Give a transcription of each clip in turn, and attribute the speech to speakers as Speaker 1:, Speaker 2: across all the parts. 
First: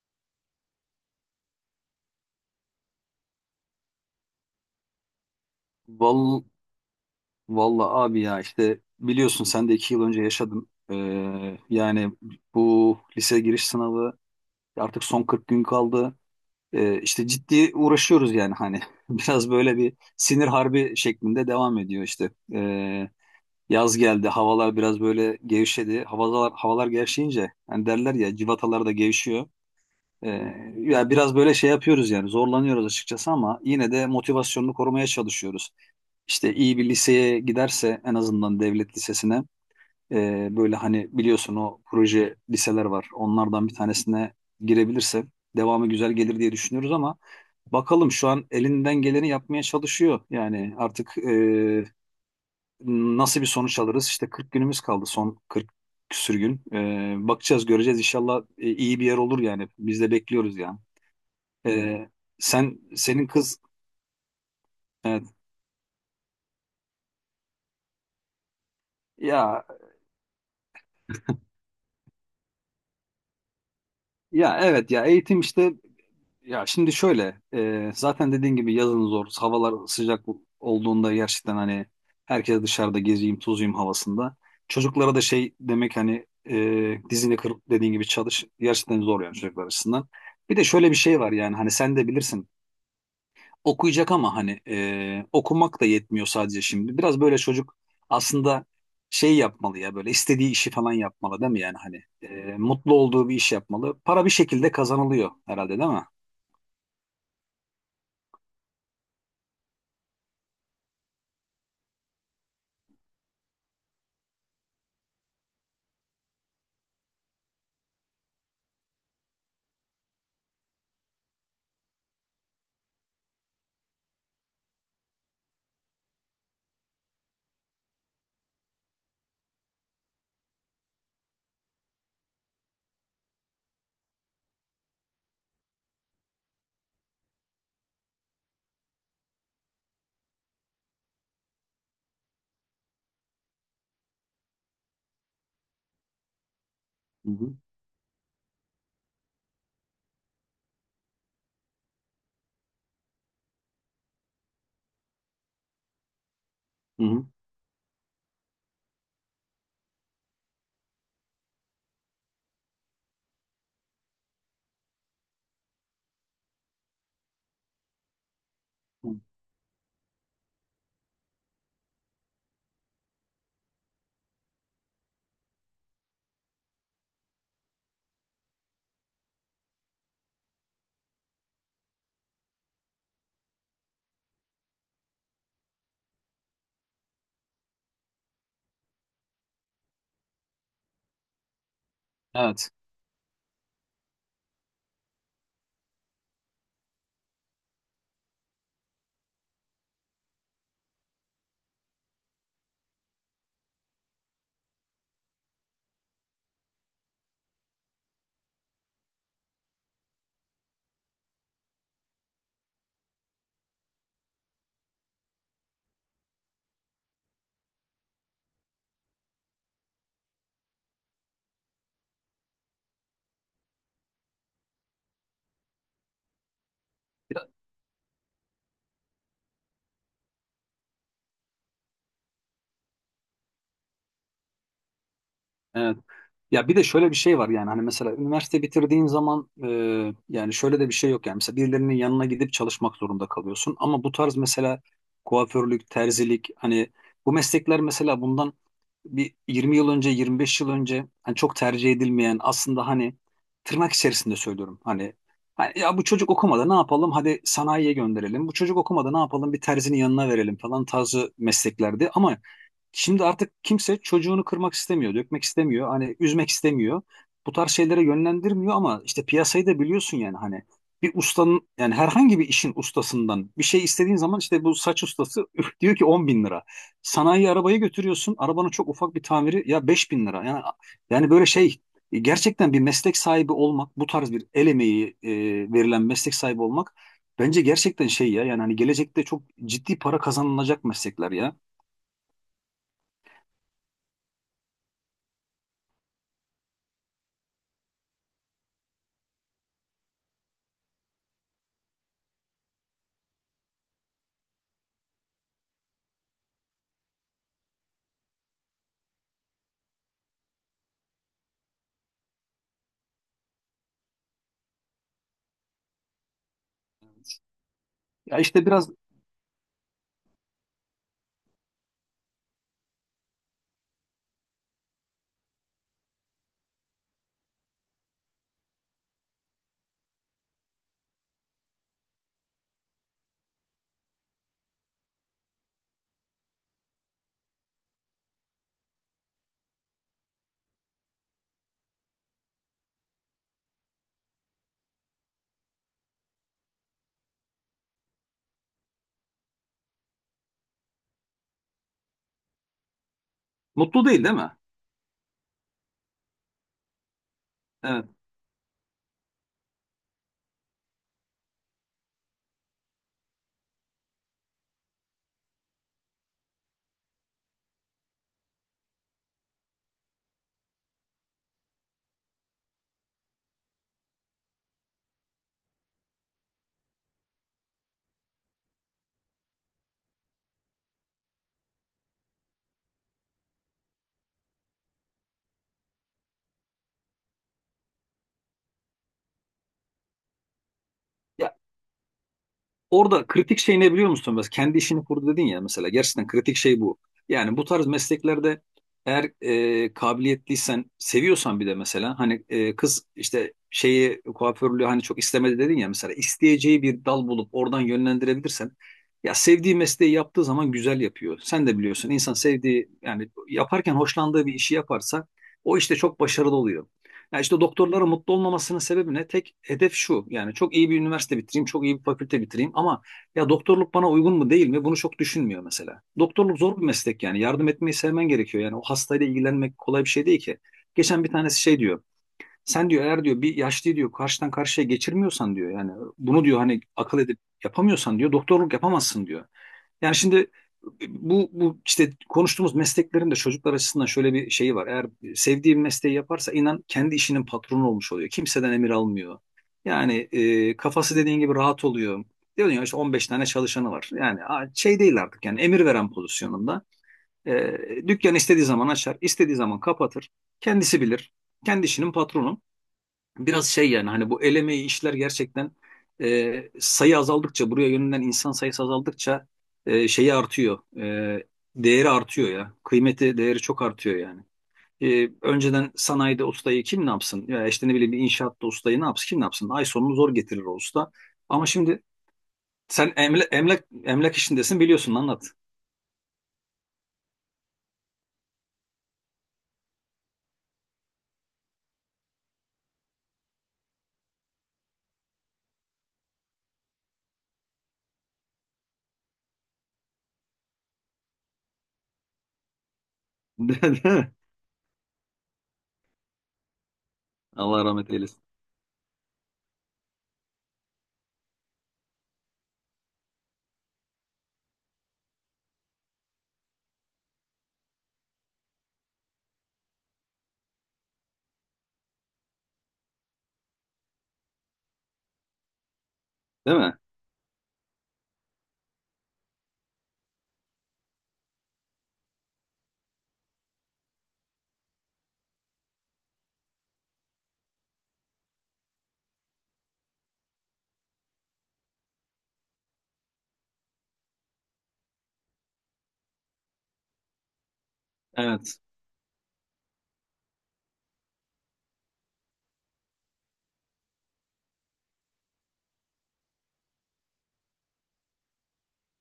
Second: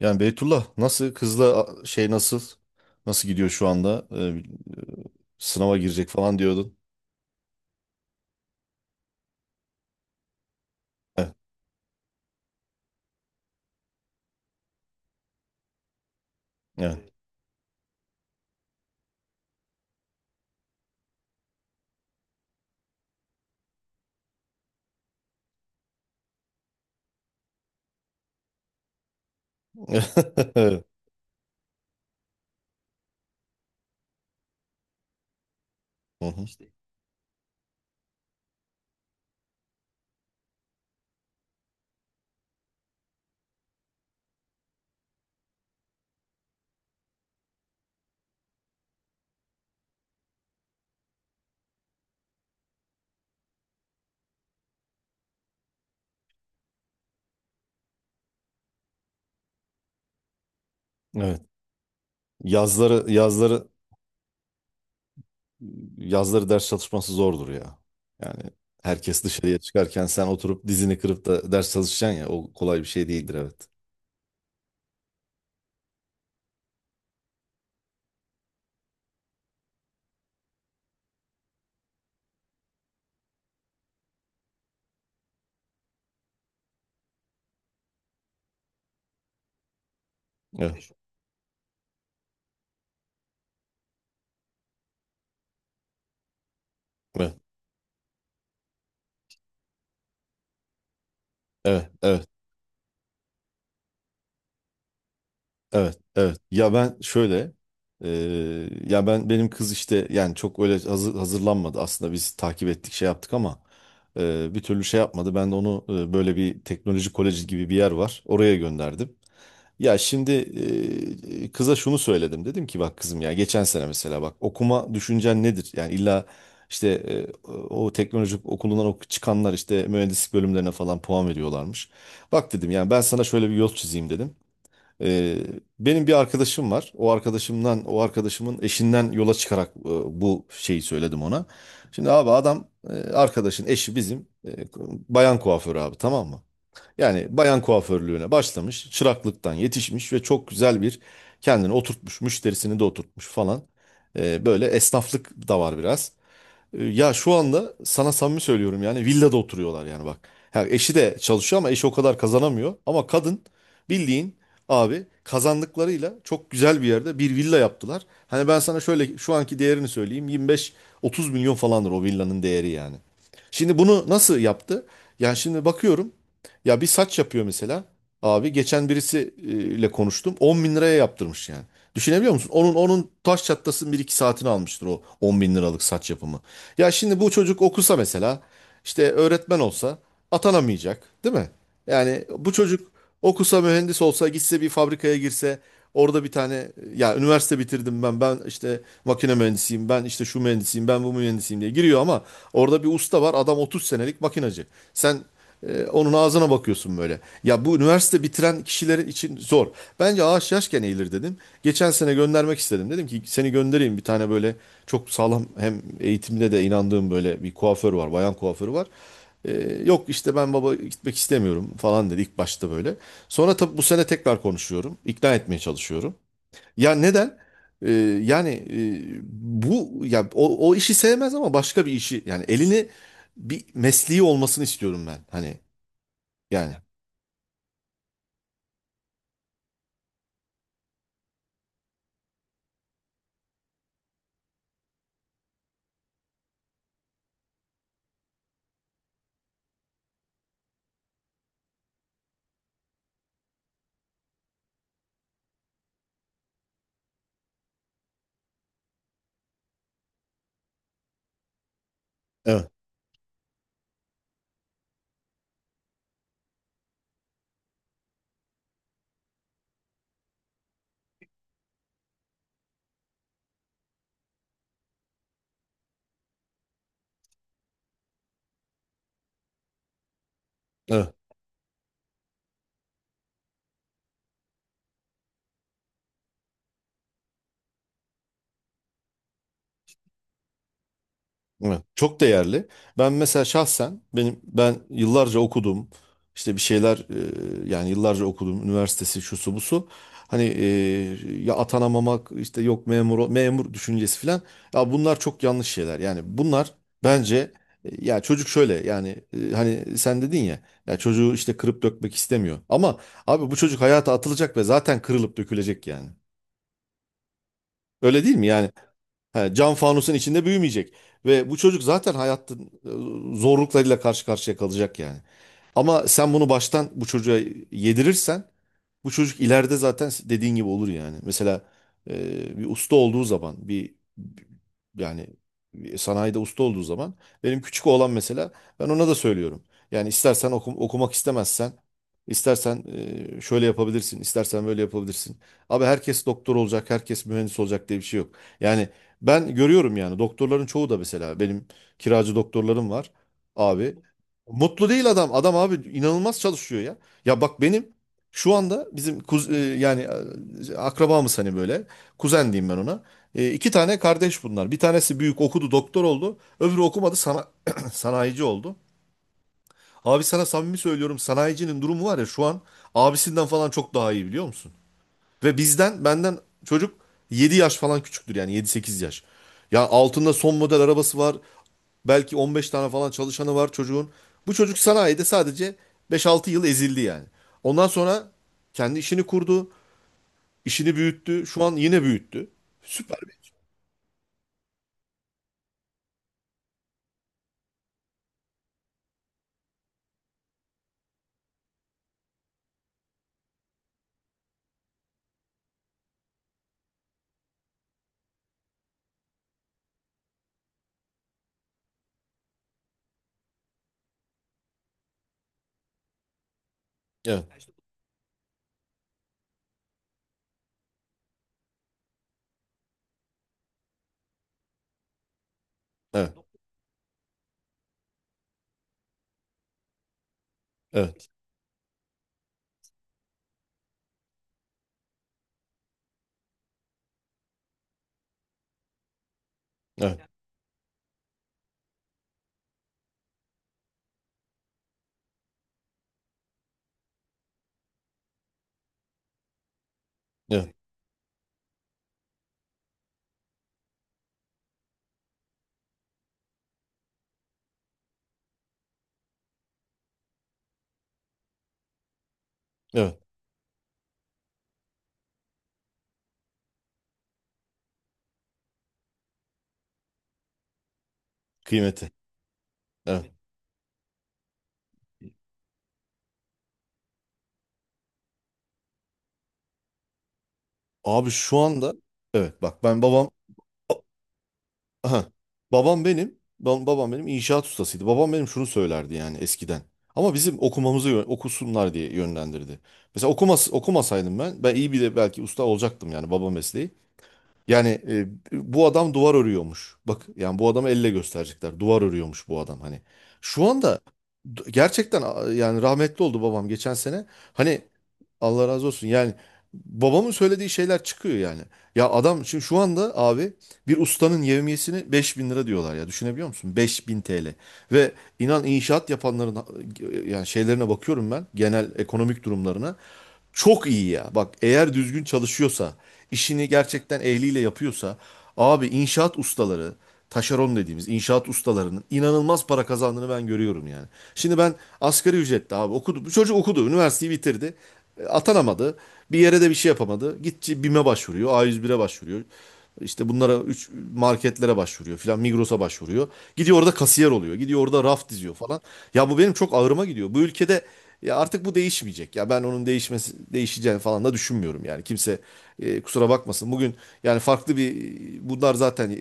Speaker 1: Yani Beytullah nasıl kızla nasıl gidiyor şu anda? Sınava girecek falan
Speaker 2: Val,
Speaker 1: diyordun.
Speaker 2: valla abi ya işte biliyorsun sen de iki yıl önce yaşadın.
Speaker 1: Evet.
Speaker 2: Yani bu lise giriş sınavı artık son 40 gün kaldı.
Speaker 1: Evet.
Speaker 2: İşte ciddi uğraşıyoruz yani hani biraz böyle bir sinir harbi şeklinde devam ediyor işte. Yaz geldi havalar biraz böyle gevşedi. Havalar, havalar gevşeyince hani derler ya civatalar da gevşiyor.
Speaker 1: Evet.
Speaker 2: Ya, biraz böyle şey yapıyoruz, yani zorlanıyoruz açıkçası ama yine de motivasyonunu korumaya çalışıyoruz.
Speaker 1: Hı hı.
Speaker 2: İşte iyi bir liseye giderse, en azından devlet lisesine böyle hani biliyorsun, o proje liseler var. Onlardan bir tanesine girebilirse devamı güzel gelir diye düşünüyoruz ama bakalım, şu an elinden geleni yapmaya çalışıyor. Yani artık nasıl bir sonuç alırız? İşte 40 günümüz kaldı, son 40 küsür gün. Bakacağız, göreceğiz, inşallah iyi bir yer olur yani. Biz de bekliyoruz yani.
Speaker 1: Evet.
Speaker 2: Ee, sen
Speaker 1: Yazları
Speaker 2: senin kız.
Speaker 1: yazları
Speaker 2: Evet.
Speaker 1: yazları ders çalışması zordur ya. Yani herkes dışarıya
Speaker 2: Ya,
Speaker 1: çıkarken sen oturup dizini kırıp da ders çalışacaksın ya o kolay bir şey değildir, evet.
Speaker 2: ya evet, ya eğitim işte. Ya, şimdi şöyle, zaten dediğin gibi yazın zor, havalar sıcak olduğunda gerçekten hani herkes dışarıda gezeyim tozuyum havasında, çocuklara da şey demek, hani dizini kırıp dediğin gibi çalış, gerçekten zor yani çocuklar açısından. Bir de
Speaker 1: Evet.
Speaker 2: şöyle bir şey var yani hani sen de bilirsin, okuyacak ama hani okumak da yetmiyor sadece şimdi. Biraz
Speaker 1: Evet.
Speaker 2: böyle çocuk aslında şey yapmalı ya, böyle istediği işi falan yapmalı, değil mi? Yani
Speaker 1: Evet.
Speaker 2: hani
Speaker 1: Evet.
Speaker 2: mutlu olduğu bir iş yapmalı. Para bir şekilde kazanılıyor herhalde, değil
Speaker 1: Evet,
Speaker 2: mi?
Speaker 1: evet. Ya ben şöyle, e, ya ben benim kız işte yani çok öyle hazırlanmadı aslında. Biz takip ettik, şey yaptık ama bir türlü şey yapmadı. Ben de onu böyle bir teknoloji koleji gibi bir yer var, oraya gönderdim. Ya şimdi kıza şunu söyledim. Dedim ki, bak kızım, ya geçen sene mesela, bak okuma düşüncen nedir? Yani illa işte o teknoloji okulundan çıkanlar işte mühendislik bölümlerine falan puan veriyorlarmış. Bak dedim, yani ben sana şöyle bir yol çizeyim dedim. Ee, benim bir arkadaşım var. O arkadaşımın eşinden yola çıkarak bu şeyi söyledim ona. Şimdi abi adam arkadaşın eşi bizim bayan kuaförü abi, tamam mı? Yani
Speaker 2: Hı hı.
Speaker 1: bayan kuaförlüğüne başlamış, çıraklıktan yetişmiş ve çok güzel bir kendini oturtmuş, müşterisini de oturtmuş falan. Böyle esnaflık da var biraz. Ya şu anda sana samimi söylüyorum, yani villada oturuyorlar yani, bak. Ha, eşi de çalışıyor ama eşi o kadar kazanamıyor. Ama kadın, bildiğin abi, kazandıklarıyla çok güzel bir yerde bir villa yaptılar. Hani ben sana
Speaker 2: Hı hı.
Speaker 1: şöyle şu anki değerini söyleyeyim, 25-30 milyon falandır o villanın değeri yani. Şimdi bunu nasıl yaptı? Yani şimdi bakıyorum ya, bir saç yapıyor mesela. Abi geçen birisiyle konuştum, 10 bin liraya yaptırmış yani. Düşünebiliyor musun? Onun taş çatlasının bir iki saatini almıştır o 10 bin liralık saç yapımı. Ya şimdi bu çocuk okusa mesela, işte öğretmen olsa atanamayacak değil mi? Yani bu
Speaker 2: Evet.
Speaker 1: çocuk okusa, mühendis olsa, gitse bir fabrikaya girse, orada bir tane ya üniversite bitirdim ben işte makine mühendisiyim, ben işte şu mühendisiyim, ben bu mühendisiyim diye giriyor ama orada bir usta var, adam 30 senelik makinacı. Sen onun ağzına bakıyorsun böyle. Ya bu üniversite bitiren kişiler için zor. Bence ağaç yaşken eğilir dedim. Geçen sene göndermek istedim. Dedim ki seni göndereyim, bir tane böyle çok sağlam, hem eğitimde de inandığım böyle bir kuaför var, bayan kuaförü var. Ee, yok işte ben baba gitmek istemiyorum falan dedi ilk başta böyle. Sonra tabii bu sene tekrar konuşuyorum, İkna etmeye çalışıyorum. Ya neden? Ee, yani bu ya o işi sevmez ama başka bir işi, yani elini, bir mesleği olmasını istiyorum ben. Hani
Speaker 2: Evet. Ya
Speaker 1: yani.
Speaker 2: bir de şöyle bir şey var yani hani mesela üniversite bitirdiğin zaman yani şöyle de bir şey yok yani, mesela birilerinin yanına gidip çalışmak zorunda kalıyorsun ama bu tarz mesela kuaförlük, terzilik, hani bu meslekler mesela bundan bir 20 yıl önce, 25 yıl önce hani çok tercih edilmeyen, aslında hani tırnak içerisinde söylüyorum hani, hani ya bu çocuk okumadı ne yapalım hadi sanayiye gönderelim, bu çocuk okumadı ne yapalım bir terzinin yanına verelim falan tarzı mesleklerdi ama
Speaker 1: Evet,
Speaker 2: şimdi artık kimse çocuğunu kırmak istemiyor, dökmek istemiyor, hani üzmek istemiyor. Bu tarz şeylere yönlendirmiyor ama işte piyasayı da biliyorsun yani hani bir ustanın, yani herhangi bir işin ustasından bir şey istediğin zaman, işte bu saç ustası üf, diyor ki 10.000 lira. Sanayi arabayı götürüyorsun, arabanın çok ufak bir tamiri ya 5.000 lira. Yani,
Speaker 1: evet,
Speaker 2: yani böyle şey, gerçekten bir meslek sahibi olmak, bu tarz bir el emeği verilen meslek sahibi olmak bence gerçekten şey ya, yani hani gelecekte çok ciddi para kazanılacak meslekler ya.
Speaker 1: evet. Çok değerli. Ben mesela şahsen benim ben yıllarca okudum işte, bir şeyler yani yıllarca okudum, üniversitesi şusu busu. Hani ya atanamamak işte, yok memur memur düşüncesi filan. Ya bunlar çok yanlış şeyler. Yani bunlar bence ya çocuk şöyle yani hani sen dedin ya, ya çocuğu işte kırıp dökmek istemiyor. Ama abi bu çocuk hayata atılacak ve zaten kırılıp dökülecek yani. Öyle değil
Speaker 2: Ya
Speaker 1: mi?
Speaker 2: işte
Speaker 1: Yani,
Speaker 2: biraz.
Speaker 1: he, cam fanusun içinde büyümeyecek. Ve bu çocuk zaten hayatın zorluklarıyla karşı karşıya kalacak yani. Ama sen bunu baştan bu çocuğa yedirirsen bu çocuk ileride zaten dediğin gibi olur yani. Mesela bir usta olduğu zaman, bir yani bir sanayide usta olduğu zaman, benim küçük oğlan mesela, ben ona da söylüyorum. Yani istersen okumak istemezsen, istersen şöyle yapabilirsin, istersen böyle yapabilirsin. Abi herkes doktor olacak, herkes mühendis olacak diye bir şey yok. Yani ben görüyorum yani, doktorların çoğu da mesela, benim kiracı doktorlarım var abi.
Speaker 2: Mutlu değil, değil mi?
Speaker 1: Mutlu değil adam. Adam abi inanılmaz çalışıyor ya. Ya bak benim
Speaker 2: Evet.
Speaker 1: şu anda bizim yani akrabamız hani böyle. Kuzen diyeyim ben ona. İki tane kardeş bunlar. Bir tanesi büyük, okudu, doktor oldu. Öbürü okumadı sanayici oldu. Abi sana samimi söylüyorum, sanayicinin durumu var ya şu an, abisinden falan çok daha iyi, biliyor musun? Ve benden çocuk 7 yaş falan küçüktür, yani yedi sekiz yaş. Ya altında son model arabası var. Belki 15 tane falan çalışanı var çocuğun. Bu çocuk sanayide sadece beş altı yıl ezildi yani. Ondan sonra kendi işini kurdu, işini büyüttü.
Speaker 2: Ya,
Speaker 1: Şu an yine büyüttü. Süper
Speaker 2: orada
Speaker 1: bir iş.
Speaker 2: kritik şey ne biliyor musun? Mesela kendi işini kurdu dedin ya mesela. Gerçekten kritik şey bu. Yani bu tarz mesleklerde eğer kabiliyetliysen, seviyorsan, bir de mesela hani kız işte şeyi, kuaförlüğü hani çok istemedi dedin ya, mesela isteyeceği bir dal bulup oradan yönlendirebilirsen, ya sevdiği mesleği yaptığı zaman güzel yapıyor. Sen de biliyorsun, insan sevdiği, yani yaparken hoşlandığı bir işi yaparsa o işte çok başarılı oluyor. Ya işte
Speaker 1: Evet,
Speaker 2: doktorların mutlu olmamasının sebebi ne? Tek hedef şu. Yani çok iyi bir üniversite bitireyim, çok iyi bir fakülte bitireyim ama ya doktorluk bana uygun mu değil mi? Bunu çok düşünmüyor mesela.
Speaker 1: evet,
Speaker 2: Doktorluk zor bir meslek yani. Yardım etmeyi sevmen gerekiyor. Yani o hastayla ilgilenmek kolay bir şey değil ki. Geçen
Speaker 1: evet,
Speaker 2: bir tanesi şey diyor. Sen diyor eğer diyor bir yaşlıyı diyor karşıdan karşıya geçirmiyorsan diyor, yani bunu diyor hani akıl edip yapamıyorsan diyor doktorluk yapamazsın diyor. Yani
Speaker 1: evet,
Speaker 2: şimdi bu işte konuştuğumuz mesleklerin de çocuklar açısından şöyle bir şeyi var. Eğer sevdiği bir mesleği yaparsa, inan, kendi işinin patronu olmuş oluyor. Kimseden emir almıyor. Yani
Speaker 1: evet,
Speaker 2: kafası dediğin gibi rahat oluyor. Diyorsun ya işte 15 tane çalışanı var. Yani a- şey değil artık yani, emir veren pozisyonunda. E, Dükkan istediği zaman açar, istediği zaman kapatır. Kendisi bilir. Kendi işinin patronu,
Speaker 1: evet.
Speaker 2: biraz şey yani hani, bu el emeği işler gerçekten sayı azaldıkça, buraya yönelen insan sayısı azaldıkça şeyi artıyor. Değeri
Speaker 1: Kıymeti.
Speaker 2: artıyor ya.
Speaker 1: Evet.
Speaker 2: Kıymeti, değeri çok artıyor yani. Önceden sanayide ustayı kim ne yapsın? Ya işte ne bileyim, bir inşaatta ustayı ne yapsın? Kim ne yapsın? Ay sonunu zor getirir o usta.
Speaker 1: Abi şu
Speaker 2: Ama
Speaker 1: anda,
Speaker 2: şimdi
Speaker 1: evet, bak ben
Speaker 2: sen
Speaker 1: babam.
Speaker 2: emlak işindesin, biliyorsun,
Speaker 1: Aha.
Speaker 2: anlat.
Speaker 1: Babam benim inşaat ustasıydı. Babam benim şunu söylerdi yani eskiden. Ama bizim okumamızı okusunlar diye yönlendirdi. Mesela okumasaydım ben iyi bir de belki usta olacaktım yani, baba mesleği. Yani bu adam duvar örüyormuş. Bak yani bu adamı elle gösterecekler. Duvar örüyormuş bu adam hani. Şu anda
Speaker 2: Değil mi?
Speaker 1: gerçekten yani rahmetli oldu babam geçen sene. Hani
Speaker 2: Allah rahmet eylesin.
Speaker 1: Allah razı olsun. Yani babamın söylediği şeyler çıkıyor yani. Ya adam şimdi şu anda abi, bir ustanın yevmiyesini 5.000 lira diyorlar ya. Düşünebiliyor musun? 5.000 TL. Ve inan inşaat yapanların yani şeylerine bakıyorum ben, genel ekonomik durumlarına. Çok iyi ya. Bak eğer düzgün çalışıyorsa, işini
Speaker 2: Değil mi?
Speaker 1: gerçekten ehliyle yapıyorsa, abi inşaat ustaları, taşeron dediğimiz inşaat ustalarının inanılmaz para kazandığını ben görüyorum yani. Şimdi ben asgari ücretli abi, okudu bu çocuk, okudu, üniversiteyi bitirdi. Atanamadı. Bir yere de bir şey yapamadı. Gitti BİM'e başvuruyor, A101'e başvuruyor. İşte bunlara, üç marketlere başvuruyor filan, Migros'a başvuruyor. Gidiyor orada kasiyer oluyor, gidiyor orada raf diziyor
Speaker 2: Evet.
Speaker 1: falan. Ya bu benim çok ağrıma gidiyor. Bu ülkede ya artık bu değişmeyecek. Ya ben onun değişmesi değiş değişeceğini falan da düşünmüyorum yani. Kimse kusura bakmasın. Bugün yani farklı bir, bunlar zaten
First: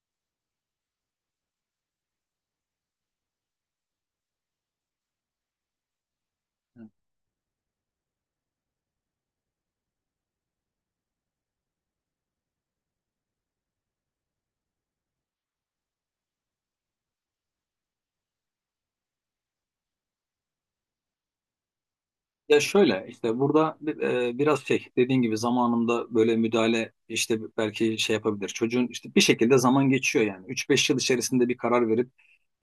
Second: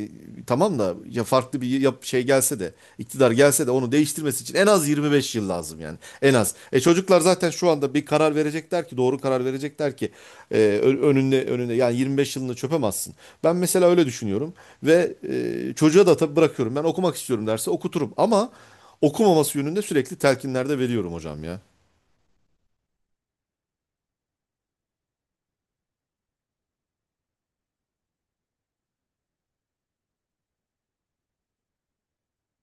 Speaker 1: tamam da, ya farklı bir şey gelse de, iktidar gelse de onu değiştirmesi için en az 25 yıl lazım yani. En az. Çocuklar zaten şu anda bir karar verecekler ki, doğru karar verecekler ki e, önünde yani 25 yılını çöpemezsin. Ben mesela öyle düşünüyorum ve çocuğa da tabii bırakıyorum. Ben okumak istiyorum derse okuturum ama okumaması yönünde sürekli telkinlerde veriyorum hocam ya.
Speaker 2: Ya, şöyle işte, burada biraz şey dediğin gibi, zamanında böyle müdahale işte belki şey yapabilir. Çocuğun işte bir şekilde zaman geçiyor yani. Üç beş yıl içerisinde bir karar verip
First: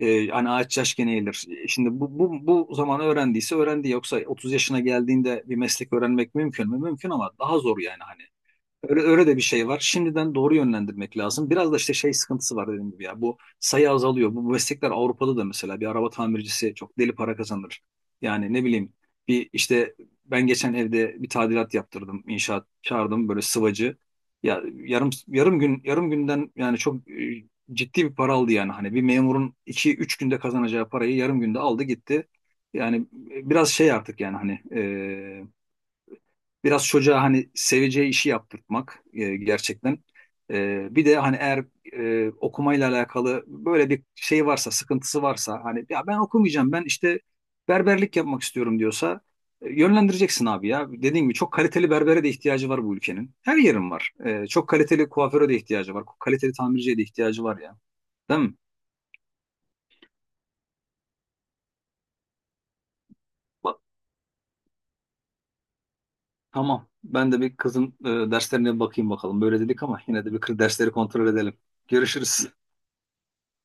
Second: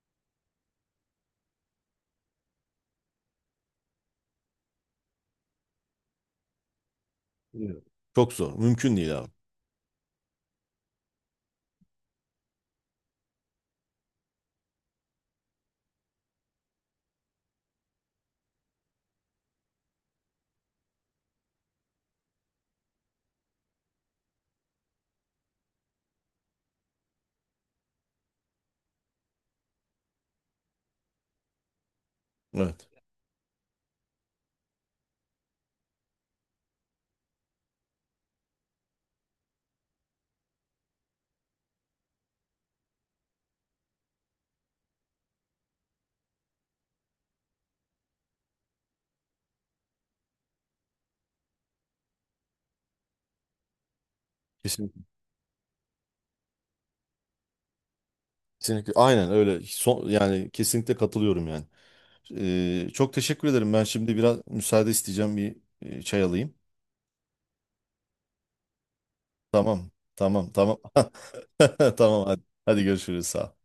Speaker 2: hani ağaç yaş gene eğilir. Şimdi bu zaman öğrendiyse öğrendi. Yoksa 30 yaşına geldiğinde bir meslek öğrenmek mümkün mü? Mümkün ama daha zor
Speaker 1: Evet.
Speaker 2: yani hani.
Speaker 1: Çok zor. Mümkün
Speaker 2: Öyle,
Speaker 1: değil
Speaker 2: öyle
Speaker 1: abi.
Speaker 2: de bir şey var. Şimdiden doğru yönlendirmek lazım. Biraz da işte şey sıkıntısı var dediğim gibi ya. Bu sayı azalıyor. Bu meslekler Avrupa'da da, mesela bir araba tamircisi çok deli para kazanır. Yani ne bileyim, bir işte, ben geçen evde bir tadilat yaptırdım. İnşaat çağırdım, böyle sıvacı. Ya yarım yarım gün, yarım günden yani çok ciddi bir para aldı yani. Hani bir memurun iki üç günde kazanacağı parayı yarım günde aldı gitti.
Speaker 1: Evet.
Speaker 2: Yani biraz şey artık yani hani, biraz çocuğa hani seveceği işi yaptırtmak gerçekten. Bir de hani eğer okumayla alakalı böyle bir şey varsa, sıkıntısı varsa, hani ya ben okumayacağım, ben işte berberlik yapmak istiyorum diyorsa yönlendireceksin abi ya. Dediğim gibi çok kaliteli berbere de ihtiyacı var bu ülkenin. Her yerin var. Çok
Speaker 1: Kesinlikle,
Speaker 2: kaliteli kuaföre de ihtiyacı var. Kaliteli tamirciye de ihtiyacı var ya. Değil mi?
Speaker 1: kesinlikle. Aynen öyle. Son, yani kesinlikle katılıyorum yani. Çok teşekkür ederim.
Speaker 2: Bak.
Speaker 1: Ben şimdi biraz müsaade isteyeceğim. Bir çay alayım.
Speaker 2: Tamam. Ben de bir kızın derslerine bakayım bakalım. Böyle dedik
Speaker 1: Tamam.
Speaker 2: ama yine de bir
Speaker 1: Tamam.
Speaker 2: kız
Speaker 1: Tamam.
Speaker 2: dersleri kontrol edelim.
Speaker 1: Tamam. Hadi.
Speaker 2: Görüşürüz.
Speaker 1: Hadi görüşürüz. Sağ ol.